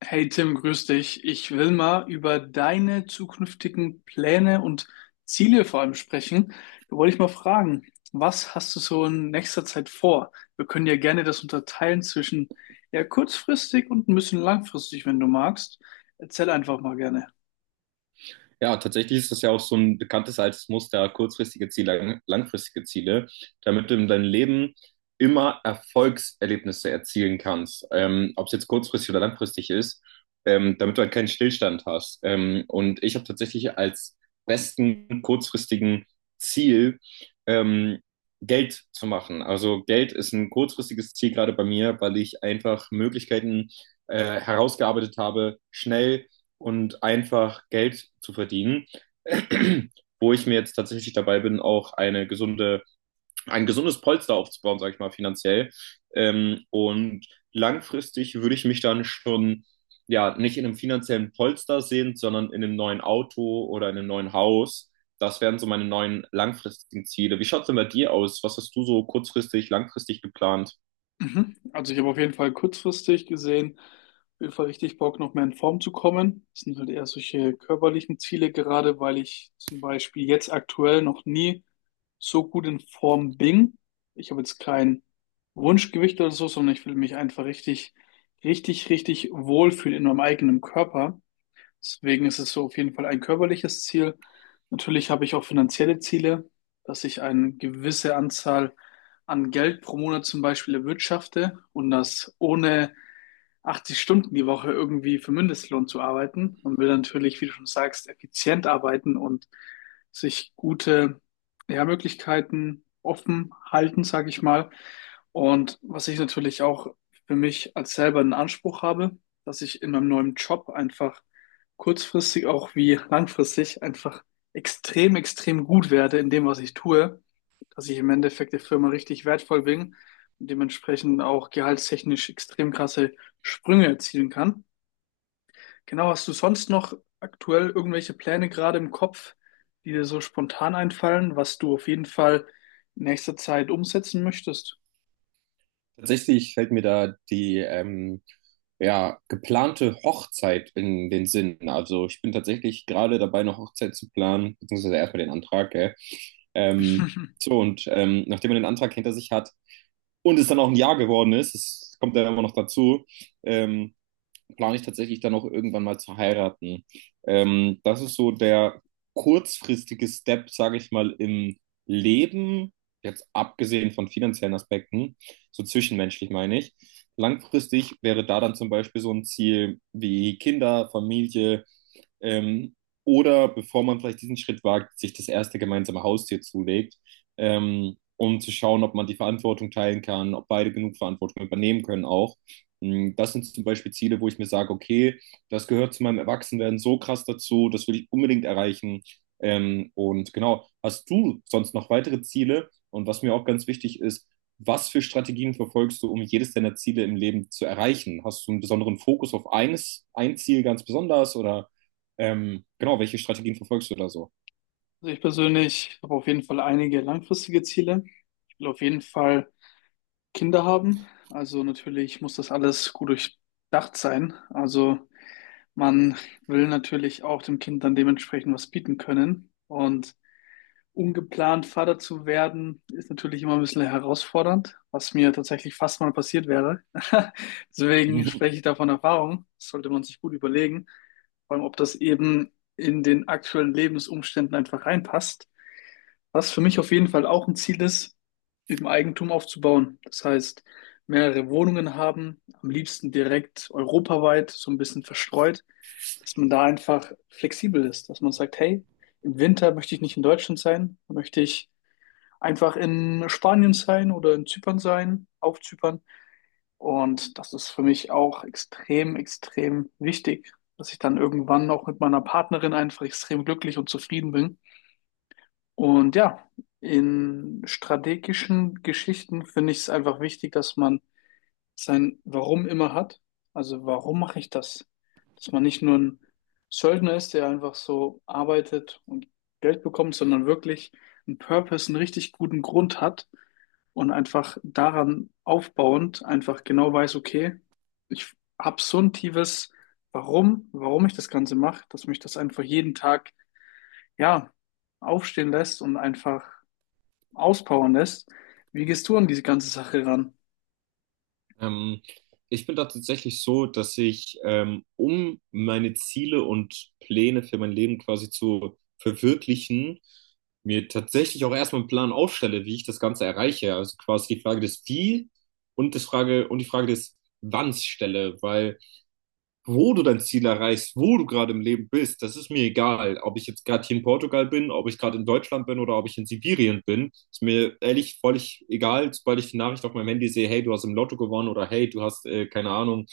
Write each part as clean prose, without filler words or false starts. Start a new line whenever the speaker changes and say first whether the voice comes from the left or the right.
left: Hey Tim, grüß dich. Ich will mal über deine zukünftigen Pläne und Ziele vor allem sprechen. Da wollte ich mal fragen, was hast du so in nächster Zeit vor? Wir können ja gerne das unterteilen zwischen ja kurzfristig und ein bisschen langfristig, wenn du magst. Erzähl einfach mal gerne.
right: Ja, tatsächlich ist das ja auch so ein bekanntes altes Muster, kurzfristige Ziele, langfristige Ziele, damit du in deinem Leben immer Erfolgserlebnisse erzielen kannst, ob es jetzt kurzfristig oder langfristig ist, damit du halt keinen Stillstand hast. Und ich habe tatsächlich als besten kurzfristigen Ziel, ähm, Geld zu machen. Also Geld ist ein kurzfristiges Ziel gerade bei mir, weil ich einfach Möglichkeiten herausgearbeitet habe, schnell und einfach Geld zu verdienen, wo ich mir jetzt tatsächlich dabei bin, auch eine gesunde, ein gesundes Polster aufzubauen, sage ich mal, finanziell. Und langfristig würde ich mich dann schon ja nicht in einem finanziellen Polster sehen, sondern in einem neuen Auto oder in einem neuen Haus. Das wären so meine neuen langfristigen Ziele. Wie schaut's denn bei dir aus? Was hast du so kurzfristig, langfristig geplant?
left: Mhm. Also ich habe auf jeden Fall kurzfristig gesehen, auf jeden Fall richtig Bock, noch mehr in Form zu kommen. Das sind halt eher solche körperlichen Ziele, gerade weil ich zum Beispiel jetzt aktuell noch nie so gut in Form bin. Ich habe jetzt kein Wunschgewicht oder so, sondern ich will mich einfach richtig wohlfühlen in meinem eigenen Körper. Deswegen ist es so auf jeden Fall ein körperliches Ziel. Natürlich habe ich auch finanzielle Ziele, dass ich eine gewisse Anzahl an Geld pro Monat zum Beispiel erwirtschafte und das ohne 80 Stunden die Woche irgendwie für Mindestlohn zu arbeiten und will natürlich, wie du schon sagst, effizient arbeiten und sich gute, ja, Möglichkeiten offen halten, sage ich mal. Und was ich natürlich auch für mich als selber einen Anspruch habe, dass ich in meinem neuen Job einfach kurzfristig auch wie langfristig einfach extrem gut werde in dem, was ich tue, dass ich im Endeffekt der Firma richtig wertvoll bin und dementsprechend auch gehaltstechnisch extrem krasse Sprünge erzielen kann. Genau, hast du sonst noch aktuell irgendwelche Pläne gerade im Kopf, die dir so spontan einfallen, was du auf jeden Fall in nächster Zeit umsetzen möchtest?
right: Tatsächlich fällt mir da die ja, geplante Hochzeit in den Sinn. Also ich bin tatsächlich gerade dabei, eine Hochzeit zu planen, beziehungsweise erstmal den Antrag, gell? Ähm, so, und nachdem man den Antrag hinter sich hat und es dann auch ein Jahr geworden ist, es kommt dann immer noch dazu, ähm, plane ich tatsächlich dann auch irgendwann mal zu heiraten. Das ist so der kurzfristige Step, sage ich mal, im Leben, jetzt abgesehen von finanziellen Aspekten, so zwischenmenschlich meine ich. Langfristig wäre da dann zum Beispiel so ein Ziel wie Kinder, Familie, ähm, oder bevor man vielleicht diesen Schritt wagt, sich das erste gemeinsame Haustier zulegt, um zu schauen, ob man die Verantwortung teilen kann, ob beide genug Verantwortung übernehmen können auch. Das sind zum Beispiel Ziele, wo ich mir sage, okay, das gehört zu meinem Erwachsenwerden so krass dazu, das will ich unbedingt erreichen. Und genau, hast du sonst noch weitere Ziele? Und was mir auch ganz wichtig ist, was für Strategien verfolgst du, um jedes deiner Ziele im Leben zu erreichen? Hast du einen besonderen Fokus auf eines, ein Ziel ganz besonders oder genau, welche Strategien verfolgst du da so?
left: Also ich persönlich habe auf jeden Fall einige langfristige Ziele. Ich will auf jeden Fall Kinder haben. Also natürlich muss das alles gut durchdacht sein. Also man will natürlich auch dem Kind dann dementsprechend was bieten können. Und ungeplant Vater zu werden, ist natürlich immer ein bisschen herausfordernd, was mir tatsächlich fast mal passiert wäre. Deswegen
right: Mhm.
left: spreche ich da von Erfahrung. Das sollte man sich gut überlegen, vor allem ob das eben in den aktuellen Lebensumständen einfach reinpasst. Was für mich auf jeden Fall auch ein Ziel ist, eben Eigentum aufzubauen. Das heißt, mehrere Wohnungen haben, am liebsten direkt europaweit, so ein bisschen verstreut, dass man da einfach flexibel ist, dass man sagt, hey, im Winter möchte ich nicht in Deutschland sein, möchte ich einfach in Spanien sein oder in Zypern sein, auf Zypern. Und das ist für mich auch extrem wichtig, dass ich dann irgendwann auch mit meiner Partnerin einfach extrem glücklich und zufrieden bin und ja, in strategischen Geschichten finde ich es einfach wichtig, dass man sein Warum immer hat. Also warum mache ich das? Dass man nicht nur ein Söldner ist, der einfach so arbeitet und Geld bekommt, sondern wirklich einen Purpose, einen richtig guten Grund hat und einfach daran aufbauend einfach genau weiß, okay, ich habe so ein tiefes Warum, warum ich das Ganze mache, dass mich das einfach jeden Tag, ja, aufstehen lässt und einfach auspowern lässt. Wie gehst du an diese ganze Sache ran?
right: Ähm, Ich bin da tatsächlich so, dass ich, um meine Ziele und Pläne für mein Leben quasi zu verwirklichen, mir tatsächlich auch erstmal einen Plan aufstelle, wie ich das Ganze erreiche. Also quasi die Frage des Wie und das Frage und die Frage des Wanns stelle, weil wo du dein Ziel erreichst, wo du gerade im Leben bist, das ist mir egal. Ob ich jetzt gerade hier in Portugal bin, ob ich gerade in Deutschland bin oder ob ich in Sibirien bin, ist mir ehrlich völlig egal, sobald ich die Nachricht auf meinem Handy sehe, hey, du hast im Lotto gewonnen oder hey, du hast, keine Ahnung,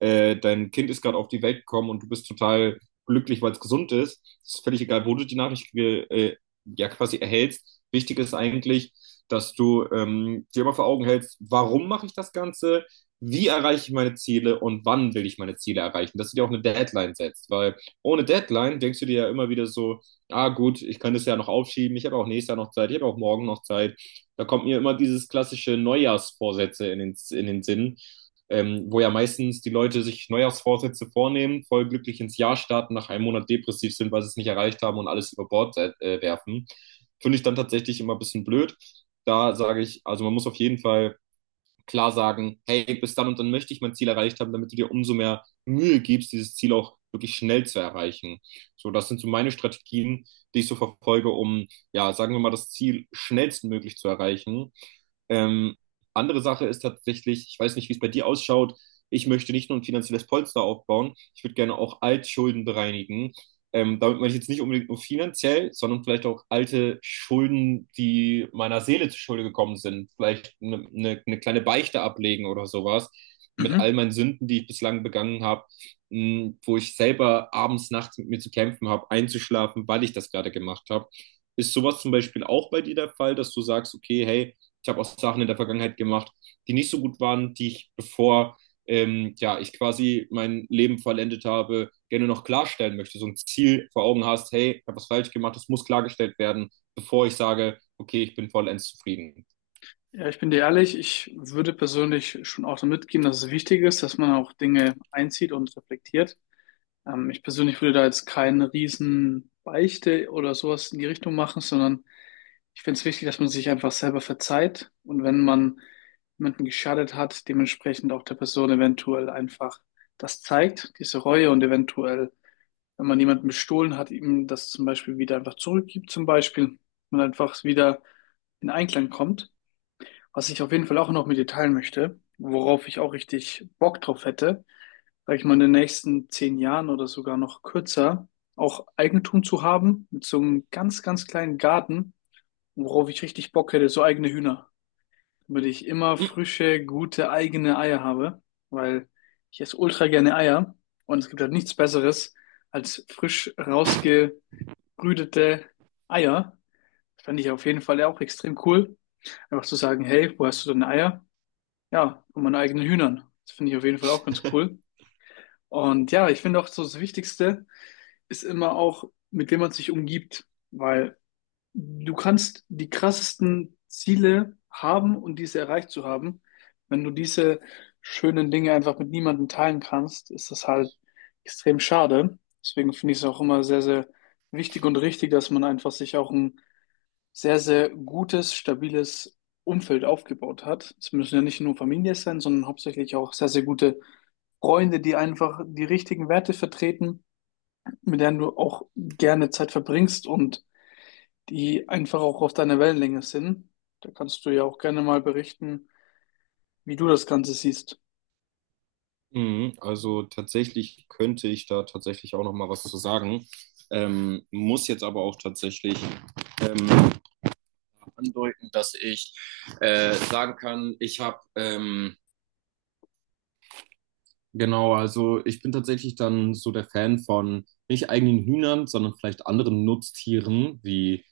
right: dein Kind ist gerade auf die Welt gekommen und du bist total glücklich, weil es gesund ist. Es ist völlig egal, wo du die Nachricht ja quasi erhältst. Wichtig ist eigentlich, dass du dir immer vor Augen hältst, warum mache ich das Ganze? Wie erreiche ich meine Ziele und wann will ich meine Ziele erreichen, dass du dir auch eine Deadline setzt, weil ohne Deadline denkst du dir ja immer wieder so, ah gut, ich kann das ja noch aufschieben, ich habe auch nächstes Jahr noch Zeit, ich habe auch morgen noch Zeit. Da kommt mir immer dieses klassische Neujahrsvorsätze in den Sinn, wo ja meistens die Leute sich Neujahrsvorsätze vornehmen, voll glücklich ins Jahr starten, nach einem Monat depressiv sind, weil sie es nicht erreicht haben und alles über Bord werfen. Finde ich dann tatsächlich immer ein bisschen blöd. Da sage ich, also man muss auf jeden Fall klar sagen, hey, bis dann und dann möchte ich mein Ziel erreicht haben, damit du dir umso mehr Mühe gibst, dieses Ziel auch wirklich schnell zu erreichen. So, das sind so meine Strategien, die ich so verfolge, um, ja, sagen wir mal, das Ziel schnellstmöglich zu erreichen. Ähm, andere Sache ist tatsächlich, ich weiß nicht, wie es bei dir ausschaut, ich möchte nicht nur ein finanzielles Polster aufbauen, ich würde gerne auch Altschulden bereinigen. Damit meine ich jetzt nicht unbedingt nur finanziell, sondern vielleicht auch alte Schulden, die meiner Seele zu Schulde gekommen sind. Vielleicht eine kleine Beichte ablegen oder sowas mit all
left: Mhm.
right: meinen Sünden, die ich bislang begangen habe, mh, wo ich selber abends, nachts mit mir zu kämpfen habe, einzuschlafen, weil ich das gerade gemacht habe. Ist sowas zum Beispiel auch bei dir der Fall, dass du sagst, okay, hey, ich habe auch Sachen in der Vergangenheit gemacht, die nicht so gut waren, die ich, bevor ja, ich quasi mein Leben vollendet habe, gerne noch klarstellen möchte, so ein Ziel vor Augen hast, hey, ich habe was falsch gemacht, das muss klargestellt werden, bevor ich sage, okay, ich bin vollends zufrieden.
left: Ja, ich bin dir ehrlich, ich würde persönlich schon auch damit gehen, dass es wichtig ist, dass man auch Dinge einzieht und reflektiert. Ich persönlich würde da jetzt keine riesen Beichte oder sowas in die Richtung machen, sondern ich finde es wichtig, dass man sich einfach selber verzeiht und wenn man jemanden geschadet hat, dementsprechend auch der Person eventuell einfach das zeigt, diese Reue und eventuell wenn man jemanden bestohlen hat, ihm das zum Beispiel wieder einfach zurückgibt, zum Beispiel, und einfach wieder in Einklang kommt. Was ich auf jeden Fall auch noch mit dir teilen möchte, worauf ich auch richtig Bock drauf hätte, sag ich mal, in den nächsten 10 Jahren oder sogar noch kürzer, auch Eigentum zu haben, mit so einem ganz kleinen Garten, worauf ich richtig Bock hätte, so eigene Hühner, damit ich immer frische, gute, eigene Eier habe, weil ich esse ultra gerne Eier und es gibt halt nichts Besseres als frisch rausge brütete Eier. Das fand ich auf jeden Fall auch extrem cool. Einfach zu sagen, hey, wo hast du deine Eier? Ja, von meinen eigenen Hühnern. Das finde ich auf jeden Fall auch ganz cool. Und ja, ich finde auch so das Wichtigste ist immer auch, mit wem man sich umgibt, weil du kannst die krassesten Ziele haben und diese erreicht zu haben. Wenn du diese schönen Dinge einfach mit niemandem teilen kannst, ist das halt extrem schade. Deswegen finde ich es auch immer sehr wichtig und richtig, dass man einfach sich auch ein sehr gutes, stabiles Umfeld aufgebaut hat. Es müssen ja nicht nur Familie sein, sondern hauptsächlich auch sehr gute Freunde, die einfach die richtigen Werte vertreten, mit denen du auch gerne Zeit verbringst und die einfach auch auf deiner Wellenlänge sind. Da kannst du ja auch gerne mal berichten, wie du das Ganze siehst.
right: Mhm, also tatsächlich könnte ich da tatsächlich auch noch mal was zu sagen. Muss jetzt aber auch tatsächlich ähm, andeuten, dass ich sagen kann, ich habe genau, also ich bin tatsächlich dann so der Fan von nicht eigenen Hühnern, sondern vielleicht anderen Nutztieren wie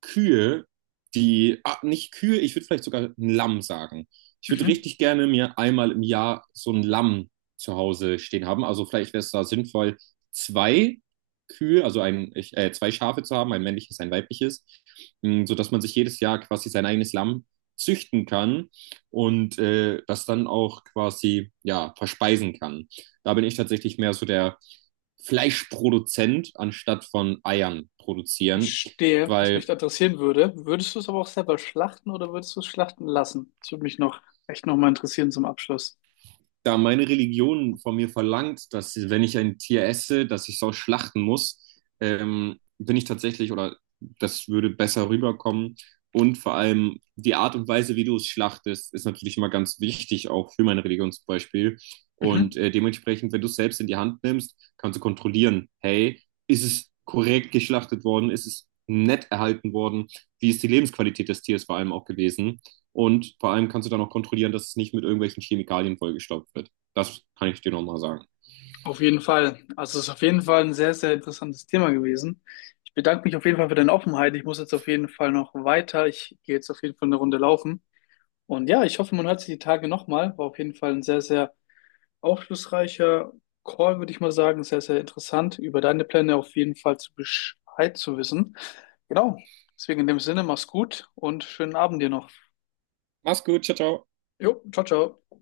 right: Kühe, die, ah, nicht Kühe, ich würde vielleicht sogar ein Lamm sagen. Ich würde
left: Mhm.
right: richtig gerne mir einmal im Jahr so ein Lamm zu Hause stehen haben. Also vielleicht wäre es da sinnvoll, zwei Kühe, also zwei Schafe zu haben, ein männliches, ein weibliches, mh, sodass man sich jedes Jahr quasi sein eigenes Lamm züchten kann und das dann auch quasi, ja, verspeisen kann. Da bin ich tatsächlich mehr so der Fleischproduzent anstatt von Eiern produzieren,
left: Verstehe, was mich
right: weil
left: da interessieren würde. Würdest du es aber auch selber schlachten oder würdest du es schlachten lassen? Das würde mich noch echt nochmal interessieren zum Abschluss.
right: da meine Religion von mir verlangt, dass wenn ich ein Tier esse, dass ich es auch schlachten muss, bin ich tatsächlich, oder das würde besser rüberkommen. Und vor allem die Art und Weise, wie du es schlachtest, ist natürlich immer ganz wichtig, auch für meine Religion zum Beispiel. Und
left: Mhm.
right: dementsprechend, wenn du es selbst in die Hand nimmst, kannst du kontrollieren, hey, ist es korrekt geschlachtet worden, ist es nett erhalten worden, wie ist die Lebensqualität des Tieres vor allem auch gewesen. Und vor allem kannst du dann auch kontrollieren, dass es nicht mit irgendwelchen Chemikalien vollgestopft wird. Das kann ich dir nochmal sagen.
left: Auf jeden Fall. Also es ist auf jeden Fall ein sehr interessantes Thema gewesen. Ich bedanke mich auf jeden Fall für deine Offenheit. Ich muss jetzt auf jeden Fall noch weiter. Ich gehe jetzt auf jeden Fall eine Runde laufen. Und ja, ich hoffe, man hört sich die Tage nochmal. War auf jeden Fall ein sehr aufschlussreicher Call, würde ich mal sagen. Sehr interessant, über deine Pläne auf jeden Fall zu Bescheid zu wissen. Genau. Deswegen in dem Sinne, mach's gut und schönen Abend dir noch.
right: Mach's gut, ciao, ciao.
left: Jo, ciao, ciao.